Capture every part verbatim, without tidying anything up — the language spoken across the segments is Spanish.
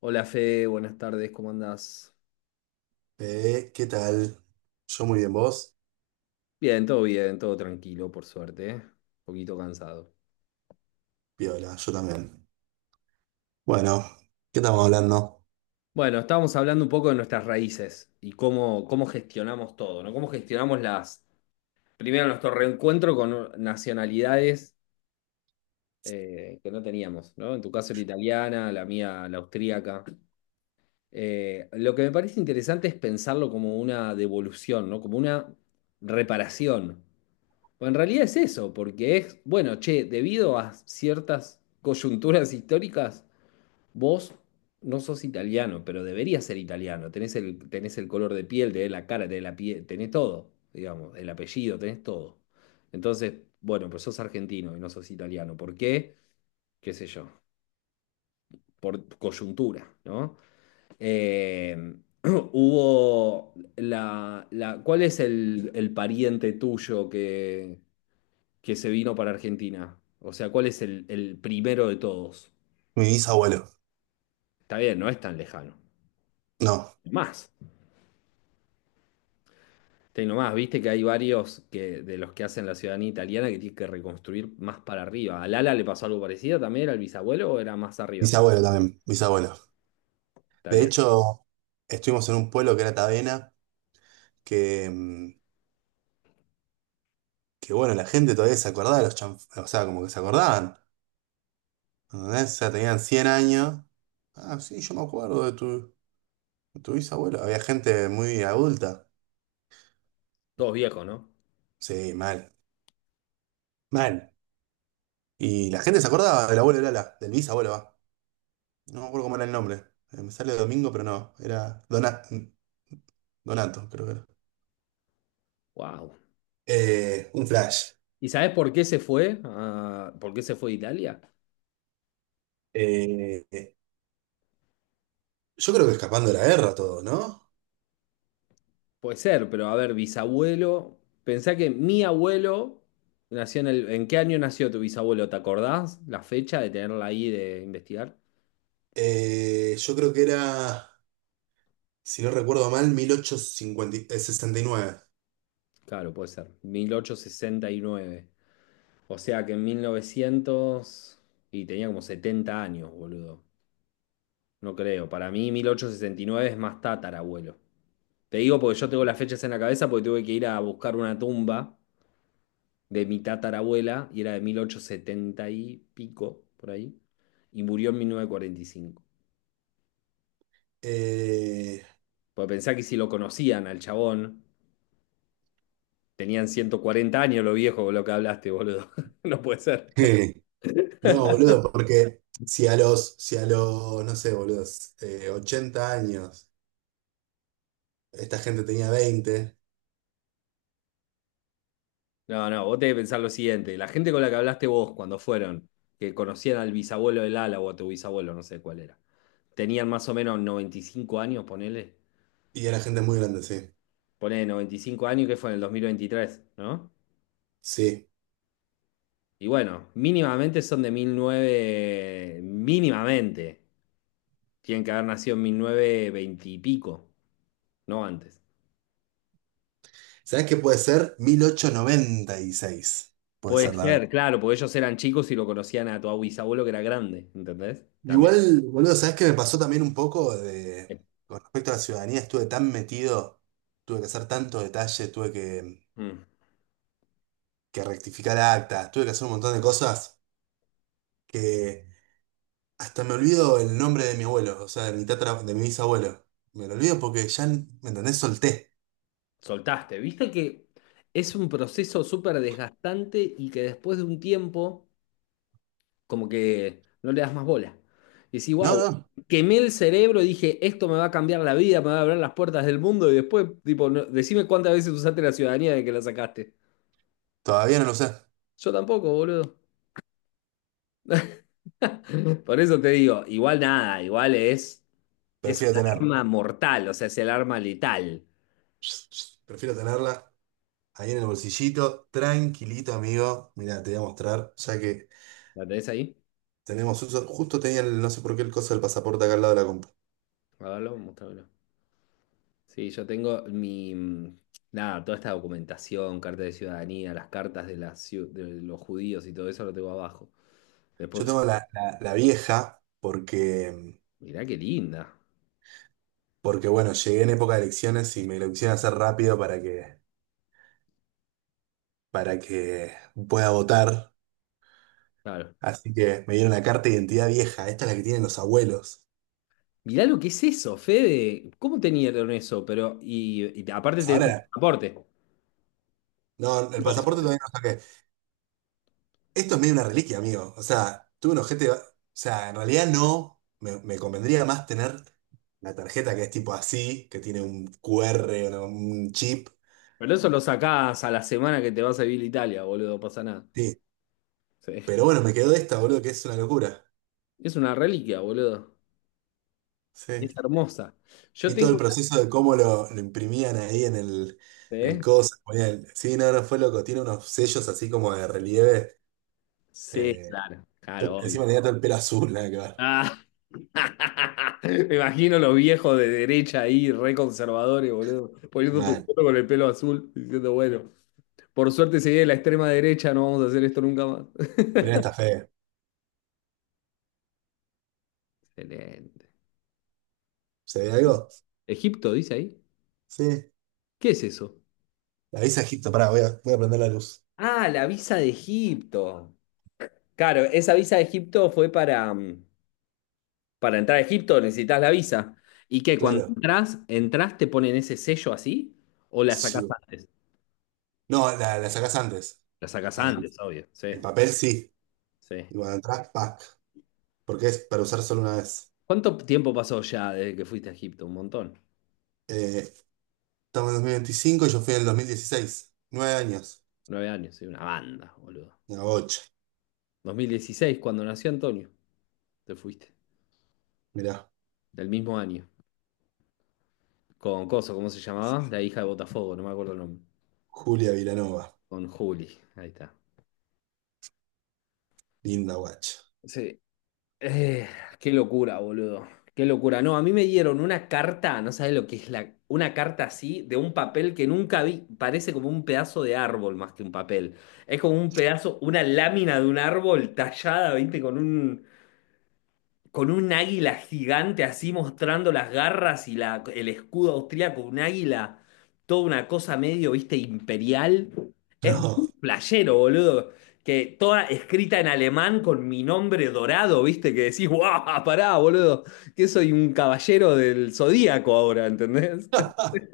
Hola Fe, buenas tardes, ¿cómo andás? Eh, ¿qué tal? Yo muy bien, vos. Bien, todo bien, todo tranquilo, por suerte, ¿eh? Un poquito cansado. Piola, yo también. Bueno, ¿qué estamos hablando? Bueno, estábamos hablando un poco de nuestras raíces y cómo, cómo gestionamos todo, ¿no? Cómo gestionamos las, primero nuestro reencuentro con nacionalidades eh, que no teníamos, ¿no? En tu caso la italiana, la mía la austríaca. Eh, lo que me parece interesante es pensarlo como una devolución, ¿no? Como una reparación. O en realidad es eso, porque es, bueno, che, debido a ciertas coyunturas históricas, vos no sos italiano, pero deberías ser italiano. Tenés el, tenés el color de piel, tenés la cara, tenés la piel, tenés todo, digamos, el apellido, tenés todo. Entonces, bueno, pero sos argentino y no sos italiano. ¿Por qué? ¿Qué sé yo? Por coyuntura, ¿no? Eh, hubo la, la- ¿cuál es el, el pariente tuyo que que se vino para Argentina? O sea, ¿cuál es el, el primero de todos? Mi bisabuelo. Está bien, no es tan lejano. No, Más, tengo más, viste que hay varios que, de los que hacen la ciudadanía italiana que tienen que reconstruir más para arriba. ¿A Lala le pasó algo parecido también? ¿Era el bisabuelo o era más arriba? bisabuelo también, bisabuelo. Está De bien. hecho, estuvimos en un pueblo que era Tavena, que, mm, que bueno, la gente todavía se acordaba de los chanf... o sea, como que se acordaban. ¿Entendés? O sea, tenían cien años. Ah, sí, yo me acuerdo de tu, de tu bisabuelo. Había gente muy adulta. Todos viejos, ¿no? Sí, mal, mal. Y la gente se acordaba del abuelo de Lala, del bisabuelo, va. No me acuerdo cómo era el nombre. Eh, me sale Domingo, pero no. Era Dona- Donato, creo que era. Wow. Eh, un flash. ¿Y sabés por qué se fue? Ah, ¿por qué se fue de Italia? Eh, eh, yo creo que escapando de la guerra todo, ¿no? Puede ser, pero a ver, bisabuelo. Pensá que mi abuelo nació en el. ¿En qué año nació tu bisabuelo? ¿Te acordás? La fecha de tenerla ahí de investigar. Eh, yo creo que era, si no recuerdo mal, mil ochocientos cincuenta y Eh, sesenta y nueve. Claro, puede ser. Mil ochocientos sesenta y nueve, o sea que en mil novecientos y tenía como setenta años, boludo. No creo. Para mí mil ochocientos sesenta y nueve es más tatarabuelo. Te digo porque yo tengo las fechas en la cabeza porque tuve que ir a buscar una tumba de mi tatarabuela y era de mil ochocientos setenta y pico, por ahí. Y murió en mil novecientos cuarenta y cinco. Eh, Porque pensá que si lo conocían al chabón, tenían ciento cuarenta años los viejos, lo que hablaste, boludo. No puede ser. no, boludo, porque si a los, si a los, no sé, boludos, eh, ochenta años, esta gente tenía veinte No, no, vos tenés que pensar lo siguiente. La gente con la que hablaste vos cuando fueron, que conocían al bisabuelo del ala o a tu bisabuelo, no sé cuál era, tenían más o menos noventa y cinco años, ponele. y era gente muy grande, sí. Ponele noventa y cinco años que fue en el dos mil veintitrés, ¿no? Sí. Y bueno, mínimamente son de mil novecientos, mínimamente. Tienen que haber nacido en mil novecientos veinte y pico, no antes. ¿Sabes qué puede ser? Mil ochocientos noventa y seis. Puede Puede ser, la ser. verdad. Ser, claro, porque ellos eran chicos y lo conocían a tu bisabuelo que era grande, ¿entendés? También. Igual, boludo, ¿sabes qué me pasó también un poco de, con respecto a la ciudadanía? Estuve tan metido, tuve que hacer tanto detalle, tuve que, Mm, que rectificar actas, tuve que hacer un montón de cosas que hasta me olvido el nombre de mi abuelo, o sea, de mi tatra, de mi bisabuelo. Me lo olvido porque ya, ¿me entendés? Solté. soltaste. Viste que es un proceso súper desgastante y que después de un tiempo, como que no le das más bola. Y decís, No, wow, no, quemé el cerebro y dije, esto me va a cambiar la vida, me va a abrir las puertas del mundo. Y después, tipo, no- decime cuántas veces usaste la ciudadanía de que la sacaste. todavía no lo sé. Yo tampoco, boludo. Por eso te digo, igual nada, igual es, es un Prefiero tenerlo. arma mortal, o sea, es el arma letal. Prefiero tenerla. Ahí en el bolsillito, tranquilito, amigo. Mira, te voy a mostrar, ya que ¿La tenés ahí? tenemos uso. Justo tenía, el- no sé por qué, el coso del pasaporte acá al lado de la compu. A verlo, mostrámelo. Sí, yo tengo mi, mm, nada, toda esta documentación, carta de ciudadanía, las cartas de, las, ciu- de los judíos y todo eso lo tengo abajo. Yo Después, tengo la, la- la vieja, porque, mirá qué linda. porque bueno, llegué en época de elecciones y me lo quisieron hacer rápido para que, para que pueda votar. Claro. Así que me dieron la carta de identidad vieja. Esta es la que tienen los abuelos. Mirá lo que es eso, Fede. ¿Cómo tenían eso? Pero, y, y aparte tenés el Ahora, pasaporte. no, el pasaporte todavía no saqué. Esto es medio una reliquia, amigo. O sea, tuve un ojete. O sea, en realidad no. Me, me convendría más tener la tarjeta que es tipo así, que tiene un Q R, una- un chip. Pero eso lo sacás a la semana que te vas a vivir a Italia, boludo, no pasa nada. Sí. Sí. Pero bueno, me quedó esta, boludo, que es una locura. Es una reliquia, boludo. Sí. Es hermosa. Yo Vi todo tengo el una, proceso de cómo lo, lo imprimían ahí en el, en ¿eh? el coso. Ponían- sí, no, no fue loco. Tiene unos sellos así como de relieve. Sí, Eh, claro, yo claro, encima obvio. tenía todo el pelo azul, nada que ver. Ah. Me imagino los viejos de derecha ahí, re conservadores, boludo, poniendo tu Man, foto con el pelo azul, diciendo, bueno, por suerte se viene la extrema derecha, no vamos a hacer esto nunca más. mirá esta fe. Excelente. ¿Se ve algo? ¿Egipto dice ahí? Sí. ¿Qué es eso? Avisa, Egipto, pará, voy a, voy a prender la luz. Ah, la visa de Egipto. Claro, esa visa de Egipto fue para, mm, para entrar a Egipto, necesitas la visa. ¿Y qué? Cuando Claro, entras, entras, te ponen ese sello así o la sacás sí. antes? No, la, la sacás antes. La sacás A la- antes, obvio. Sí, el papel sí. sí. Y cuando atrás, pack. Porque es para usar solo una vez. ¿Cuánto tiempo pasó ya desde que fuiste a Egipto? Un montón. Eh, estamos en dos mil veinticinco y yo fui en el dos mil dieciséis. Nueve años. Nueve años, soy una banda, boludo. Una bocha. dos mil dieciséis, cuando nació Antonio, te fuiste. Mirá, Del mismo año. Con Coso, ¿cómo se llamaba? La hija de Botafogo, no me acuerdo el nombre. Julia Vilanova. Con Juli, ahí está. Linda guacha. Sí. Eh, qué locura, boludo. Qué locura. No, a mí me dieron una carta, no sabes lo que es la, una carta así, de un papel que nunca vi. Parece como un pedazo de árbol más que un papel. Es como un pedazo, una lámina de un árbol tallada, ¿viste? Con un, con un águila gigante así mostrando las garras y la, el escudo austríaco, un águila, toda una cosa medio, viste, imperial. Es No. muy playero, boludo. Que toda escrita en alemán con mi nombre dorado, viste, que decís, guau, pará, boludo, que soy un caballero del zodíaco ahora, ¿entendés?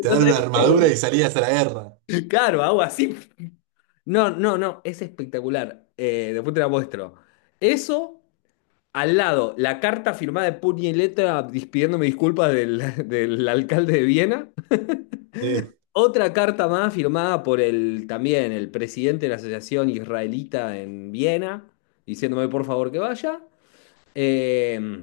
Te dan sabés una lo que es, armadura boludo. y salías a la guerra. Claro, hago así. No, no, no, es espectacular. Eh, después te la muestro. Eso. Al lado, la carta firmada de puño y letra dis- pidiéndome disculpas del, del alcalde de Viena. Sí. Otra carta más firmada por el también el presidente de la asociación israelita en Viena, diciéndome por favor que vaya. Eh,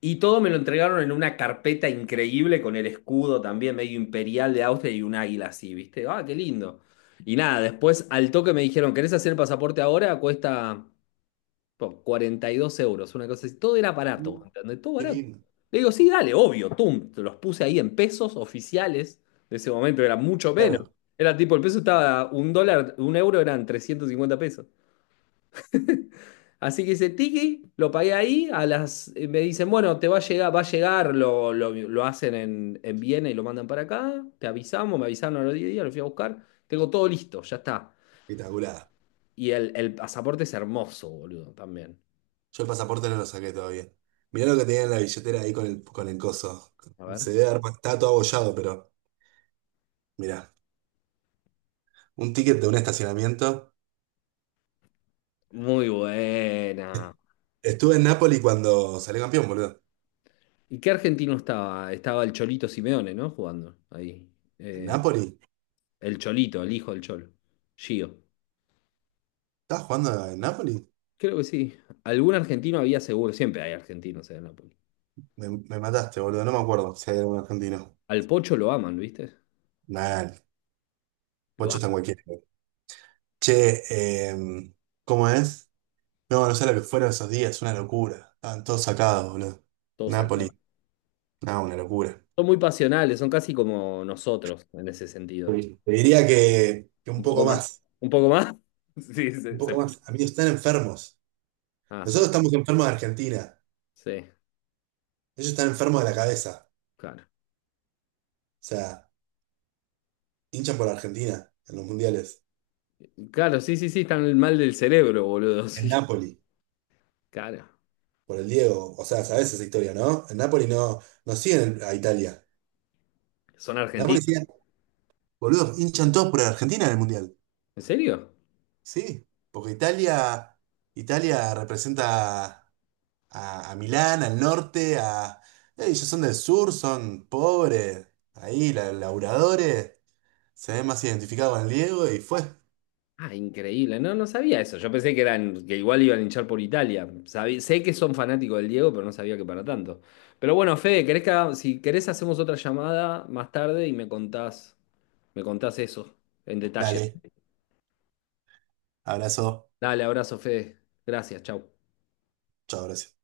y todo me lo entregaron en una carpeta increíble con el escudo también medio imperial de Austria y un águila así, ¿viste? Ah, qué lindo. Y nada, después al toque me dijeron, ¿querés hacer el pasaporte ahora? Cuesta por cuarenta y dos euros, una cosa así. Todo era barato, ¿entendés? Todo Qué barato. lindo. Le digo, sí, dale, obvio, tum. Te los puse ahí en pesos oficiales. De ese momento era mucho menos. Claro, Era tipo, el peso estaba un dólar, un euro eran trescientos cincuenta pesos. Así que ese tiki lo pagué ahí. A las, eh, me dicen, bueno, te va a llegar, va a llegar, lo, lo- lo hacen en, en Viena y lo mandan para acá. Te avisamos, me avisaron a los diez días, lo fui a buscar. Tengo todo listo, ya está. espectacular. Y el, el pasaporte es hermoso, boludo, también. Yo el pasaporte no lo saqué todavía. Mirá lo que tenía en la billetera ahí con el, con el coso. A ver. Se debe haber, está todo abollado, pero mirá. Un ticket de un estacionamiento. Muy buena. Estuve en Napoli cuando salió campeón, boludo. ¿Y qué argentino estaba? Estaba el Cholito Simeone, ¿no? Jugando ahí. ¿En Eh, Napoli? el Cholito, el hijo del Cholo. Gio. ¿Estabas jugando en Napoli? Creo que sí. Algún argentino había seguro. Siempre hay argentinos en Napoli. Me, me mataste, boludo. No me acuerdo si hay algún argentino. Al Pocho lo aman, ¿viste? Nah, Lo bocho está en aman. cualquiera. Che, eh, ¿cómo es? No, no sé lo que fueron esos días, una locura. Estaban todos sacados, boludo. Todos acá. Napoli, no, una locura. Son muy pasionales, son casi como nosotros en ese sentido. Sí. Te diría que, que Un un poco poco más. más, Un poco más. Sí, un se, se poco puede. más. Amigos, están enfermos. Ah, son. Nosotros estamos enfermos de Argentina. Sí, Ellos están enfermos de la cabeza. O claro. sea, hinchan por Argentina en los mundiales, Claro, sí, sí, sí, están mal del cerebro, boludo. en Sí, Napoli, claro. por el Diego, o sea, sabes esa historia, ¿no? En Napoli no, no siguen el- a Italia. ¿Son En Napoli argentinos? siguen, boludo, hinchan todos por Argentina en el mundial. ¿En serio? Sí, porque Italia, Italia representa a, a Milán, al norte, a. eh, ellos son del sur, son pobres, ahí, la- laburadores, se ven más identificados con el Diego y fue. Ah, increíble. No, no sabía eso. Yo pensé que eran, que igual iban a hinchar por Italia. Sabí- sé que son fanáticos del Diego, pero no sabía que para tanto. Pero bueno, Fede, ¿querés que haga- si querés hacemos otra llamada más tarde y me contás, me contás eso en detalle. Dale, abrazo, Dale, abrazo, Fede. Gracias, chau. chao, gracias.